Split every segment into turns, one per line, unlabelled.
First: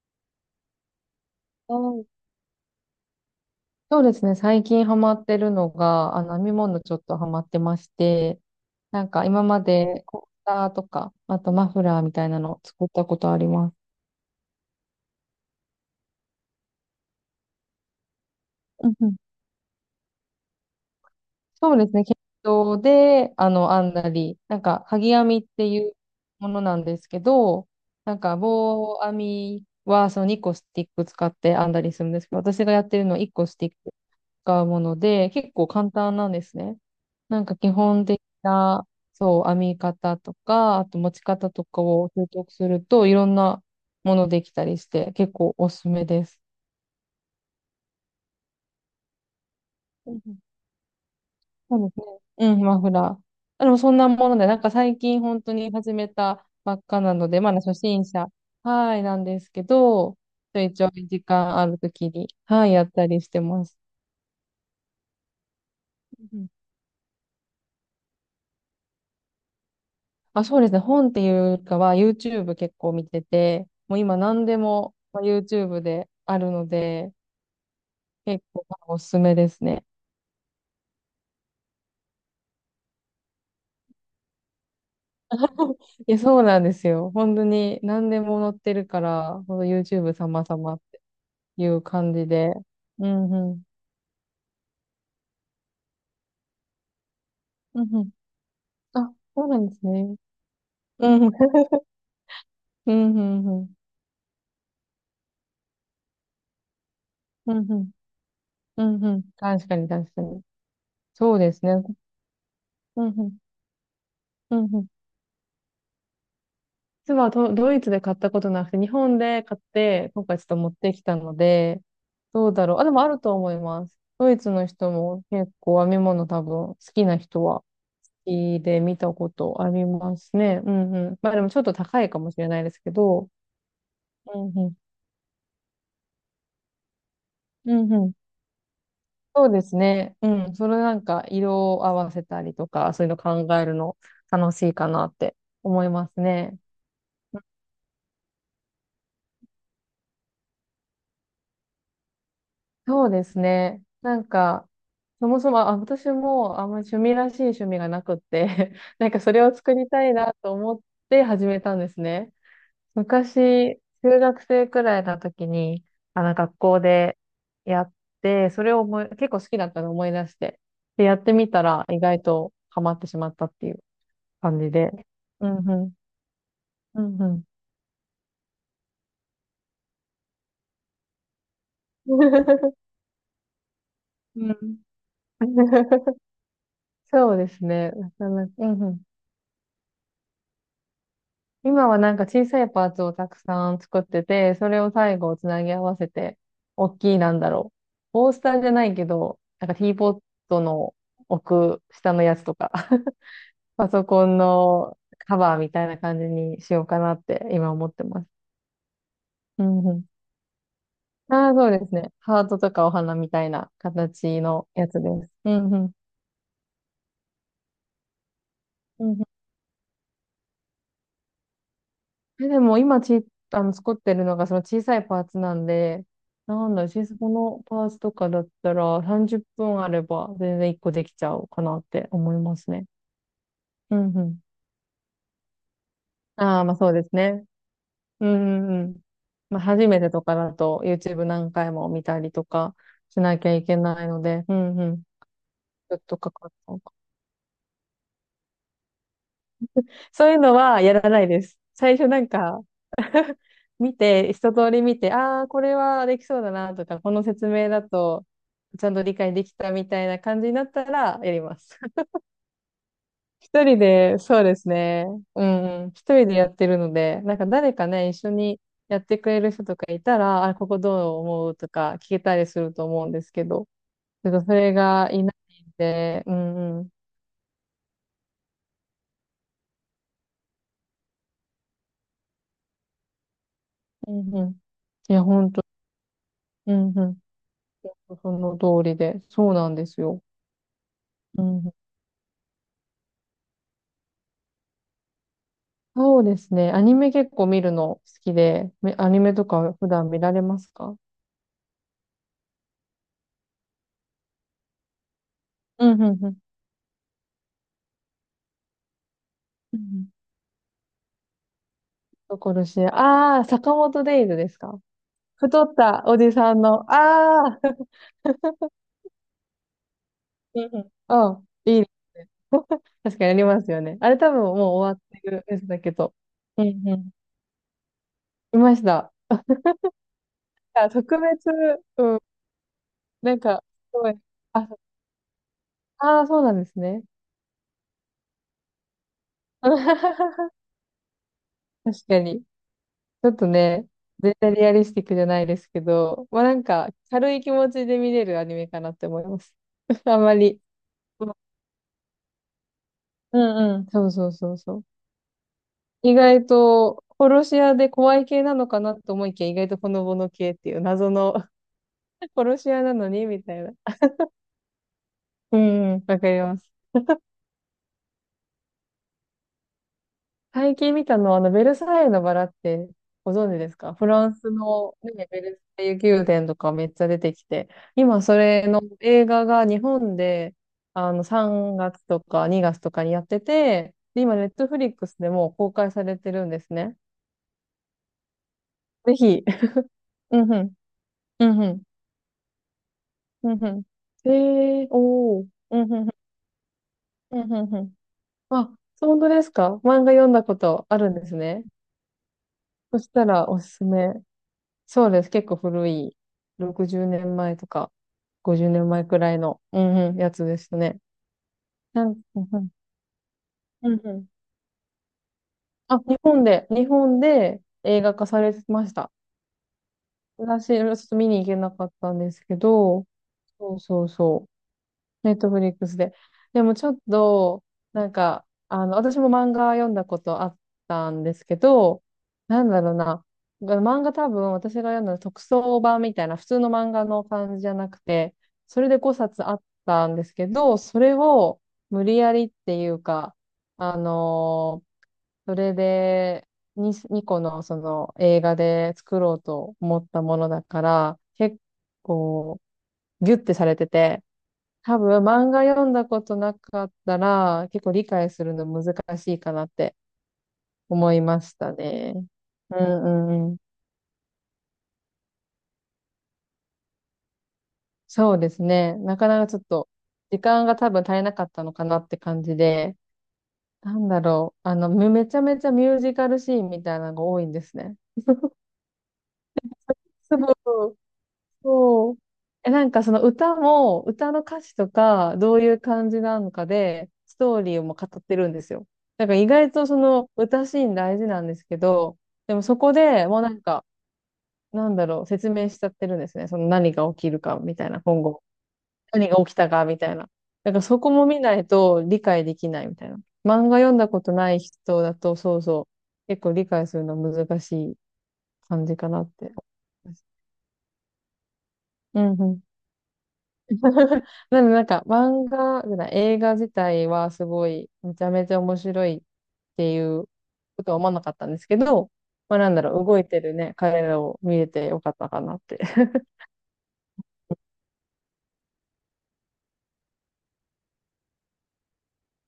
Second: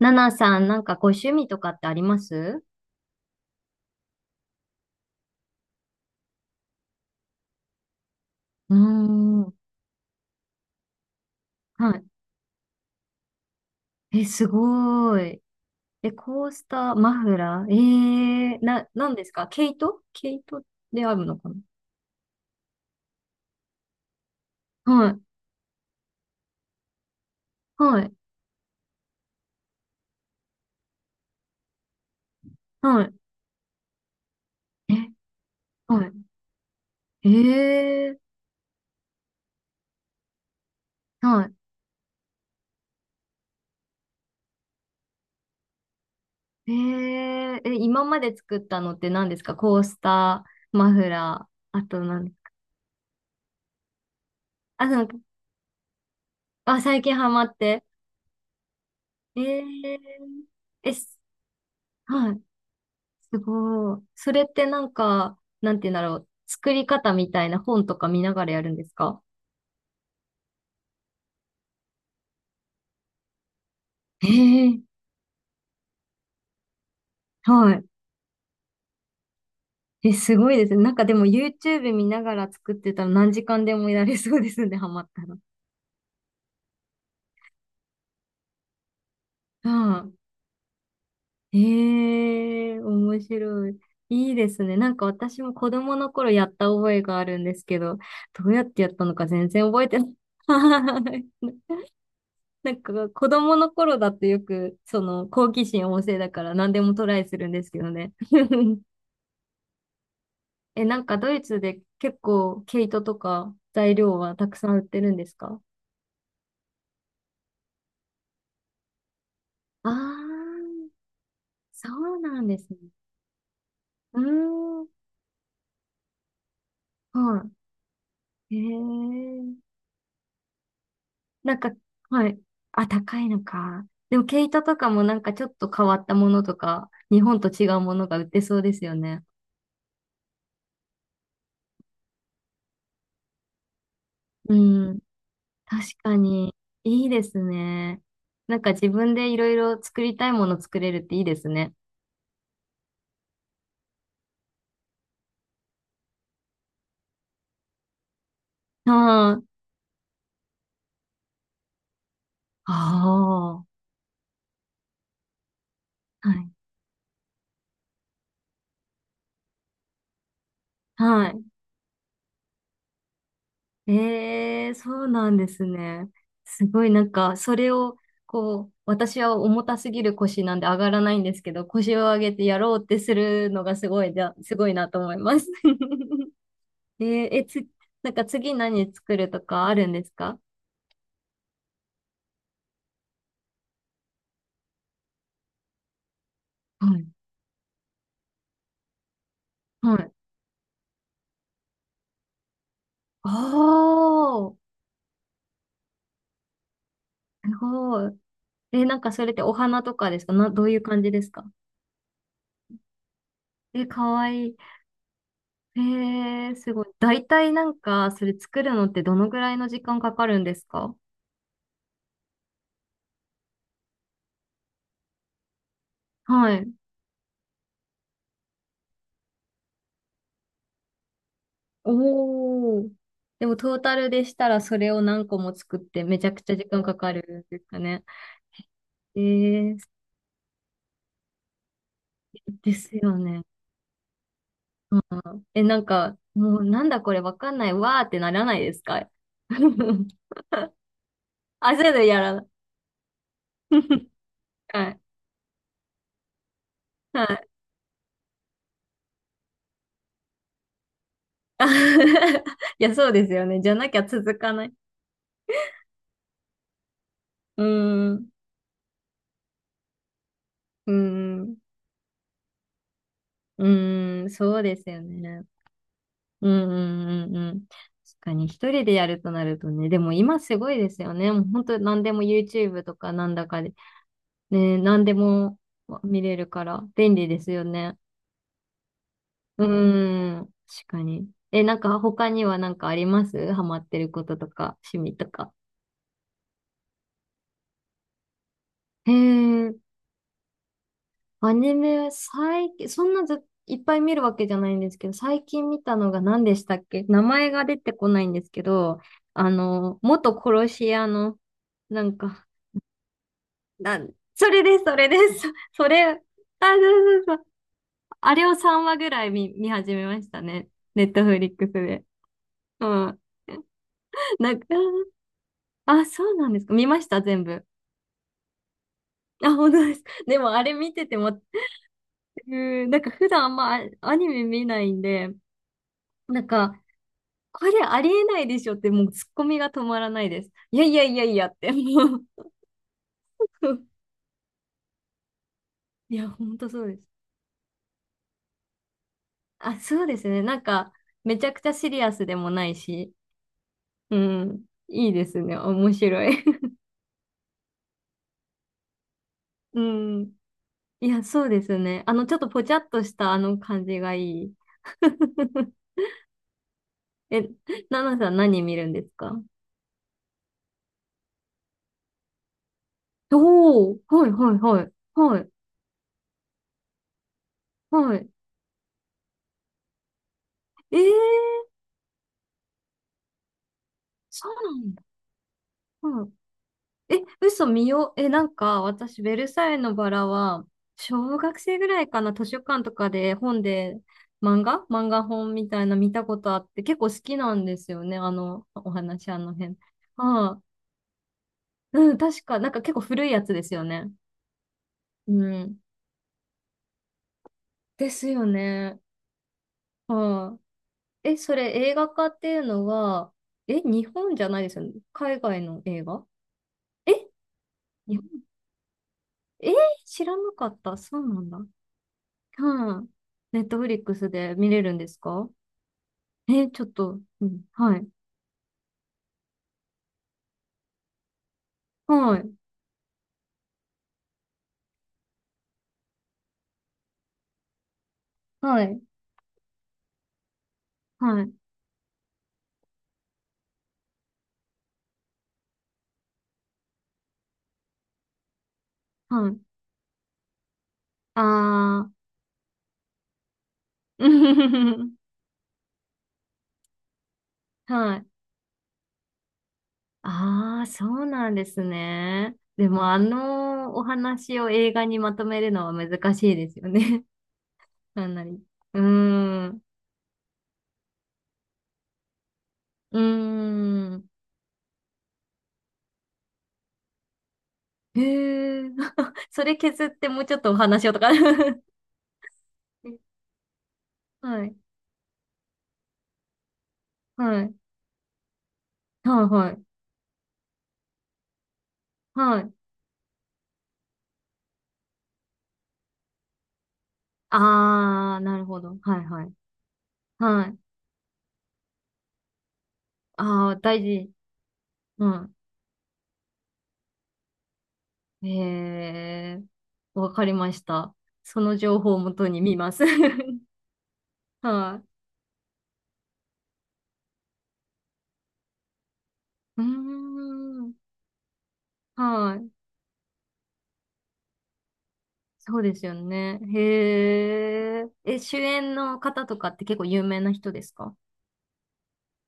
ナナさん、なんかご趣味とか
う
ってありま
ん。
す？
そうですね。最近ハマってるのが、編み物ちょっとハマってまして、
うー
なんか
ん。
今
は
までコースターとか、あとマフラーみたいなのを作ったことあります。
い。え、すごい。え、コースター、マフラー、
うんう
なん
ん。
ですか？毛糸、毛糸であるのか
そうですね。毛糸で、編んだり、なんか、
な？は
鍵
い。
編みっていうものなんですけど、
はい。
なんか、棒編みは、その2個スティック使って編んだりするんですけど、私がやって
は
るの
い。
は1個スティック使うも
え、
ので、結構簡
は
単なんですね。
い。
なんか基本的な、そう、編み方とか、あと持ち方
は
とかを習得すると、いろんなものできたりして、結構おすすめです。
い。今まで作ったのって何ですか？コース
うんう
タ
ん。
ー、マフラ
そ
ー、あ
うで
と
すね。
何？
うん、マフラー。でもそんなもので、なんか
あ、
最
なんか、
近本当に始めたば
あ、
っか
最近
な
ハ
ので、
マ
ま
っ
だ初
て。
心者、はい、なんで
え
すけど、
ー、
ちょいちょ
え、
い
す
時間あるときに、
はい。
はい、やったりし
す
てます。
ごい。それってなんか、なんて言うんだろう。作り方みたいな本とか見ながらやるんですか？
あ、そうですね。本っていうかは YouTube 結構見てて、もう今
え
何で
え。
も、まあ、YouTube であるので、
はい。
結構おすすめですね。
え、すごいですね。なんかでも YouTube 見ながら作ってたら何時間でもやれそうですね、ハマったら。
いや、そうなんですよ。本当に何でも載ってるから、ほんと
はい。
YouTube 様々っていう感じで。
ええ、
う
面
んうん。
白い。いいですね。なんか私も子供の頃やった覚えがあるんですけ
うん
ど、
うん。
どうやってやった
あ、
のか
そ
全
うな
然
んで
覚
す
えてない。
ね。
は
うんうん。
い。なん
う
か
んう
子
ん
供
う
の
ん。
頃だってよくその好奇心旺盛だから何でもトライするん
うん
です
う
けど
ん。
ね。
うんうん。確かに確かに。
え、なんかド
そう
イ
で
ツ
すね。
で結構毛糸
うん
と
うん。
か材料はたく
う
さ
ん
ん
う
売っ
ん。
てるんですか？
実はドイツで買ったことなくて、日本で買っ
ああ
て、今回ちょっと持っ
ー、
てきたので、
そうなん
どう
で
だ
すね。
ろう。あ、でもあると思います。
うー
ドイツの
ん、
人も結構編み物多分好きな人
は
は好
い。へ
きで見たことあ
え。
りますね。うんうん。まあでも
な
ち
ん
ょっ
か、
と高いか
は
もし
い。
れないです
あ、
け
高い
ど、
のか。でも
う
毛
ん
糸
うん。
とかもなんかちょっと変わったものとか、日本と違
う
う
ん
も
う
の
ん。
が売ってそうですよね。
そうですね。うん。それなんか色を合わせたりとか、そういうの考えるの楽
う
しいか
ん。
なって
確
思いま
か
す
に、
ね。
いいですね。なんか自分でいろいろ作りたいもの作れるっていいですね。
そうですね。なんか、そもそも、あ、私もあんまり趣味らしい趣味がなくって
あ
なんかそ
ー、
れを作りたいなと思って始めたんですね。
あ
昔、中学生くらいの時に、
ー、はい、
学校でやって、それを思い、結構好きだったのを思い出して、で、やっ
は
て
い。
みたら意外とハマってしまったっていう感
え
じ
え、そ
で。
うなん
う
です
んうん。
ね。すごい
う
なん
んう
か、
ん。
それを、こう、私は重たすぎる腰なんで上がらないんですけど、腰を上げてやろう ってするのが
う
すごい
ん。
なと思います。えー、
そう
え、
です
つ、
ね。
な
な
んか
かな
次
か、うんう
何
ん。
作るとかあるんですか？
今はなんか小さいパーツをたくさん作ってて、それを最後つなぎ合わせて、
は
大
い。
きいなんだろう。コースターじゃないけど、なんかティ
は
ーポ
い。
ットの奥下のやつとか、パソコン
ああ、
のカバーみたいな感じにしようかなって
す
今思って
ごい。
ます。
え、なんかそれってお
う
花
んう
と
ん。
かですか？どういう感じですか？
ああ、そうですね。ハートとかお花みたいな
え、かわ
形
いい。
のやつです。うん
え
う
すごい。大体なんか、それ作るのってどのぐ
ん。
らいの時間かかるんですか？
え、でも今ち、あの、作ってるのがその小さいパーツなんで、
は
な
い。
んだろう、小さこのパーツとかだったら30分あれば全然1個できちゃうかなって思います
お
ね。
ー。でもトー
う
タル
んう
でし
ん。
たらそれを何個も作ってめちゃくちゃ
ああ、
時
まあ
間
そう
か
で
か
すね。
るんですかね。
うんうんうん。
え
まあ
ー、
初めてとかだと YouTube 何回も見たりと
で
か
すよ
しな
ね。
きゃいけないので、うんう
う
ん。
ん。え、なん
ちょっ
か、
とかかっ
もう
たの
なん
か。
だこれわかんないわーってならないですか？
そういうのはやらないです。
焦
最
る
初
や
なん
らない。
か、見 て、一通り
は
見
い。
て、ああ、これはできそうだなとか、こ
は
の説
い。
明だと、ちゃんと理解できたみたいな感じになったらやりま
あ、
す。
いや、そうですよね。
一
じゃ
人
なきゃ
で、
続
そう
か
で
な
す
い。
ね。うんうん。一人でやってるので、なんか
う
誰かね、
ー
一
ん、
緒にやってくれる人とかいたら、あ、ここ
う
ど
ー
う思
ん、
うとか聞けたりすると思うんですけ
う
ど、
ー
ちょ
ん、
っとそ
そう
れ
ですよ
がいな
ね。
いんで、う
うん、
んうん。
うん、うん、うん。確かに、一人でやるとなるとね、でも今すごいですよね。もう本当何でも YouTube とかなんだかで、
うんうん。
ね、何
い
で
や、本
も
当、
見れるか
う
ら
んう
便
ん。
利ですよね。
その通りで、そう
う
なんですよ。
ーん、確かに。
うん
え、
う
な
ん。
んか他にはなんかあります？ハマってることとか、趣味とか。
そうですね。アニメ結構見るの好きで、ア
へ
ニメとか
ー。
普段見られますか？
アニメは最近、そんなず、いっぱい見るわけじゃないんですけど、最近見
う
た
ん
の
う
が
んうん。
何でしたっけ？名前が出てこないんですけど、
うん
元殺し屋の、なん
と
か、
ころし、ああ、坂
な、
本デイズ
そ
です
れで
か？
す、それです、
太 っ
そ
た
れ、あ、
おじさん
そ
の、
うそうそう、
あ
あれを3話ぐらい見、見始めました
うん。
ね。
うん、
ネット
あ、う
フリック
ん、
ス
いい。
で。う
確
ん。
かにあり ますよね。あれ多分
な
もう
んか、
終わってるやつだけ
あ、
ど、
そうなんで
う
すか？見
んう
まし
ん。
た、全部。
いました。
あ、本当です。でも、あれ
あ、
見てて
特
も、う
別、うん、
ん、なんか普
なん
段あん
か、
ま
す
ア
ご
ア
い。
ニメ見
あ、
ないんで、
ああ、そ
な
う
ん
なんです
か、
ね。
これありえないでしょって、もうツッコミが止まらないで す。いやいやいやいやって、
確
も
かに。
う。
ちょっとね、絶対リアリスティックじゃないですけ
い
ど、
や、
まあ
ほ
な
ん
ん
とそう
か
です。
軽い気持ちで見れるアニメかなって思います。
あ、そう で
あん
す
ま
ね。な
り。
んか、めちゃくちゃシリアスでもないし、
うんうん。そう
う
そうそう
ん、
そう。
いいですね。面
意
白い。
外 と、殺し屋で怖い系なのかなと思いきや、意外と
う
ほのぼの
ん。
系っていう
い
謎
や、
の。
そうですね。ちょ っと
殺
ぽ
し
ちゃ
屋
っ
な
と
の
し
に
たあ
みた
の
いな。
感じがいい。
う んうん、わかります。
え、ナナさん何見るんですか？
最近見たのは、ベルサイユのバラってご存知です
お
か？
お
フ
ー、
ラ
はい
ンス
はいはい、
の、ね、
は
ベ
い、
ルサイユ宮殿とかめっちゃ出てきて、
は
今
い。
それの映画が日本で、
えー、
3月とか2月とかにやってて、で、今、ネ
そ
ッ
う
トフ
な
リ
ん
ッ
だ。
クスでもう公開されてるんですね。
え、嘘。見よう。え、なんか、
ぜ
私、ベ
ひ。
ルサイユのバ ラ
うんう
は、
ん。
小
う
学
んう
生
ん。
ぐらいかな、図書館とかで
う
本
んうん。
で、漫
え
画
ー、
漫画
おー。
本み
う
た
ん
い
うん
な
うん。
見たことあって、結構好き
うん
な
う
ん
ん
で
う
す
ん。
よね、あの、
あ、
お
そう本当
話、あ
です
の
か？
辺。
漫画読んだ
あ
こ
あ、
とあるんですね。
うん、確か、なんか結
そ
構
した
古いや
ら
つ
お
です
す
よ
す
ね。
め。そうです。
う
結構
ん。
古い、60年前とか
ですよ
50年
ね。
前くらいの、うんうん、やつ
あ
で
あ。
すね。
え、それ映画化っ
うん
てい
う
う
ん、
のは、え、
うん
日
うん。
本じゃないですよね。海外の
あ、
映
日
画？
本で、日
え、
本で映画
日
化
本？
されてました。
えー知らなか
私、ち
っ
ょ
た。
っと
そう
見に
な
行
ん
け
だ。
なかったんですけ
は
ど、
い。ネッ
そ
ト
う
フリッ
そう
クス
そう。
で見れるんです
ネット
か？
フリックスで。で
え、
も
ちょ
ち
っ
ょっ
と、うん、
と、
はい。
なんか、私も漫画読んだことあったんですけど、
はい。
なんだろうな。漫画多分私が読んだの特装版みたいな普通の漫画の感じじゃなくて、そ
は
れで
い。
5冊あったんですけど、それ
はい。
を無理やりっていうか、あのーそれで2個のその映画で作ろう
はい。
と思ったものだから、結
あ
構ギュッてされてて、多
ー。
分 漫画読んだことなかったら結構理
はい。
解するの難しいかなって
あー、そ
思い
う
ま
なん
し
で
た
す
ね。
ね。
う
で
ん
も、あ
うんうん。
のお話を映画にまとめるのは難しいですよね。か
そう
な
です
り。
ね。
う
なかなかちょっ
ーん。
と時間が多分足りなかったのかなって感じで、
うー
なんだ
ん。
ろう。めちゃめちゃミュージカルシーンみたいなのが多いんですね。
へえ。それ削って
そ
もうちょっとお
う
話をとか。
そう。え、なんかその歌も、歌の歌
はい。
詞とか、どういう感じなのかで、スト
は
ーリ
い。
ーをもう語ってるんですよ。だから
は
意
い。は
外
い。
とその歌シーン大事なんですけど、で
は
も
い。
そこでもうなんか、なんだろう、説明しちゃってるんですね。その何が起きるかみたいな、今
あ
後。
ー、なるほど。はい
何が
は
起
い。
きたかみたいな。
は
だ
い。
からそこも見ないと理解できないみたいな。漫
ああ、
画読ん
大
だこ
事。
とない人だ
う
と、
ん。
そうそう、結構理解するの難しい感じ
え
かなって思
え、
います。
わかりました。その情報を
う
もとに
ん。
見ます。
なのでなん
は
か
い。
漫画じゃない、映画自体はすごいめちゃめちゃ面白いっ
うー
ていうこと
ん。
は思わなかったんですけど、
は
まあ
い。
なんだろう、動いてるね、彼らを見れてよかったかなっ
そ
て。
うですよ ね。へえ。え、主演の方とかって結構有名な人ですか？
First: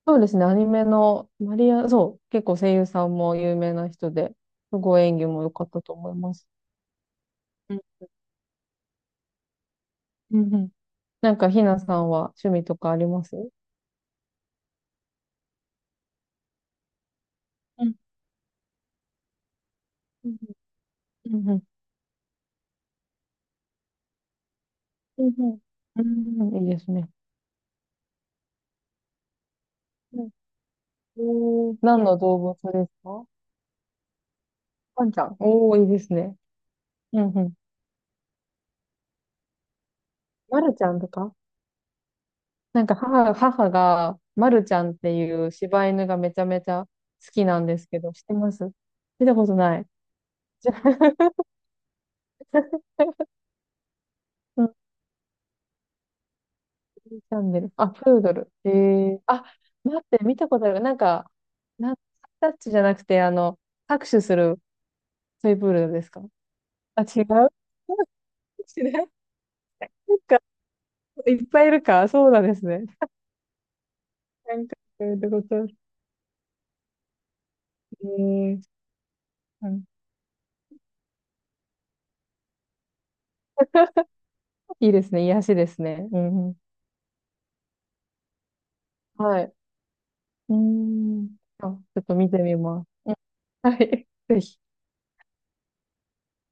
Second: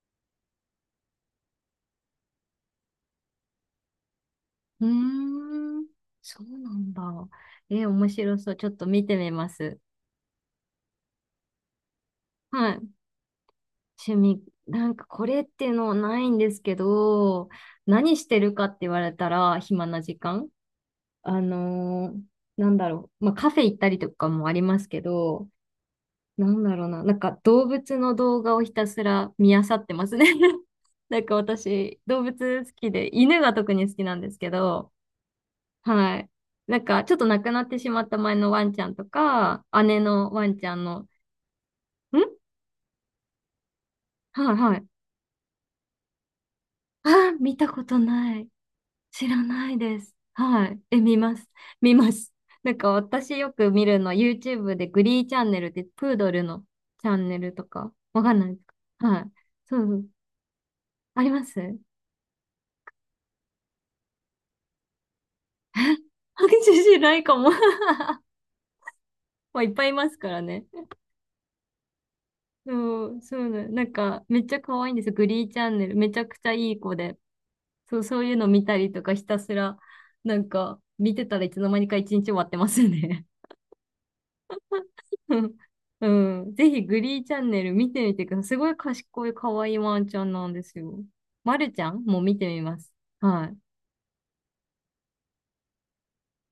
そうですね、アニメのマリア、そう、結構声優さんも有名な人で、す
うー
ごい演技も良かった
ん。
と思いま
そ
す。
うなんだ。
うん
え、面白そう。ちょっと見てみます。
うんうん。なんかひなさんは趣味
は
と
い。
かありますう？
趣味、なんかこれっていうのはないんですけど、
ん
何してるかって言われたら、暇な時
うん
間、
う
あ
んうん
のーなんだろう、まあ、カフェ行ったりとかもありますけ
うんう
ど、
んうん
な
う
ん
ん、いい
だ
で
ろう
す
な、
ね。
なんか動物の動画をひたすら見漁ってます
う
ね。
ん。
なんか私、
何の
動
動物
物好
で
き
す
で、
か？
犬が特に好きなんですけど、
ワンちゃん。おー、いいです
はい。
ね。
なんかちょっ
う
と
んう
亡く
ん。
なってしまった前のワンちゃんとか、姉のワン
ま
ちゃ
る
ん
ちゃ
の、
ん
ん。
とか、なんか母が、ま
はい
るち
は
ゃ
い。
んっていう柴犬がめちゃめちゃ
あ
好
ー、
き
見
な
た
んで
こ
す
と
けど、知って
ない。
ます？
知
見た
ら
こと
ない
ない。
です。は
じゃ
い。え、見
あ、
ます。見ます。なんか 私よく見るの、
うん、チ
YouTube でグリーチャンネルってプードルのチャンネ
ャン
ル
ネ
と
ル。あ、
か、
プー
わか
ド
んな
ル。
いです
え
か？は
ー、
い。
あ、
そうそ
待
う。
って、見たことある。なん
あり
か、
ます？
なんタッチじゃなくて、拍手するトイプードルですか？
知ら
あ、違
ないかも。
う。 違う。な
まあ、いっぱいいます
ん
から
か、
ね。
いっぱいいるか。そうなんですね。
そう、なんか、めっち
な
ゃ
んか、
可愛いんで
ど
す
う
よ。
い
グ
うこ
リーチ
と？
ャンネル。めちゃくちゃいい子で。そう、
え
そういうの
ー、
見たりとか、ひたす
う
ら、
ん。
なんか、見てたらいつの間にか一日終わってますね。
いいですね。
う
癒し
ん。
ですね。う
う
んう
ん、
ん。
ぜひグリーチャンネル見てみてください。すごい賢い
はい。
可愛いワンちゃんな
う
ん
ー
ですよ。
ん。
ま
あ、ち
るちゃ
ょ
ん
っと
も
見
見
て
て
み
みま
ます。
す。はい。
はい。ぜひ。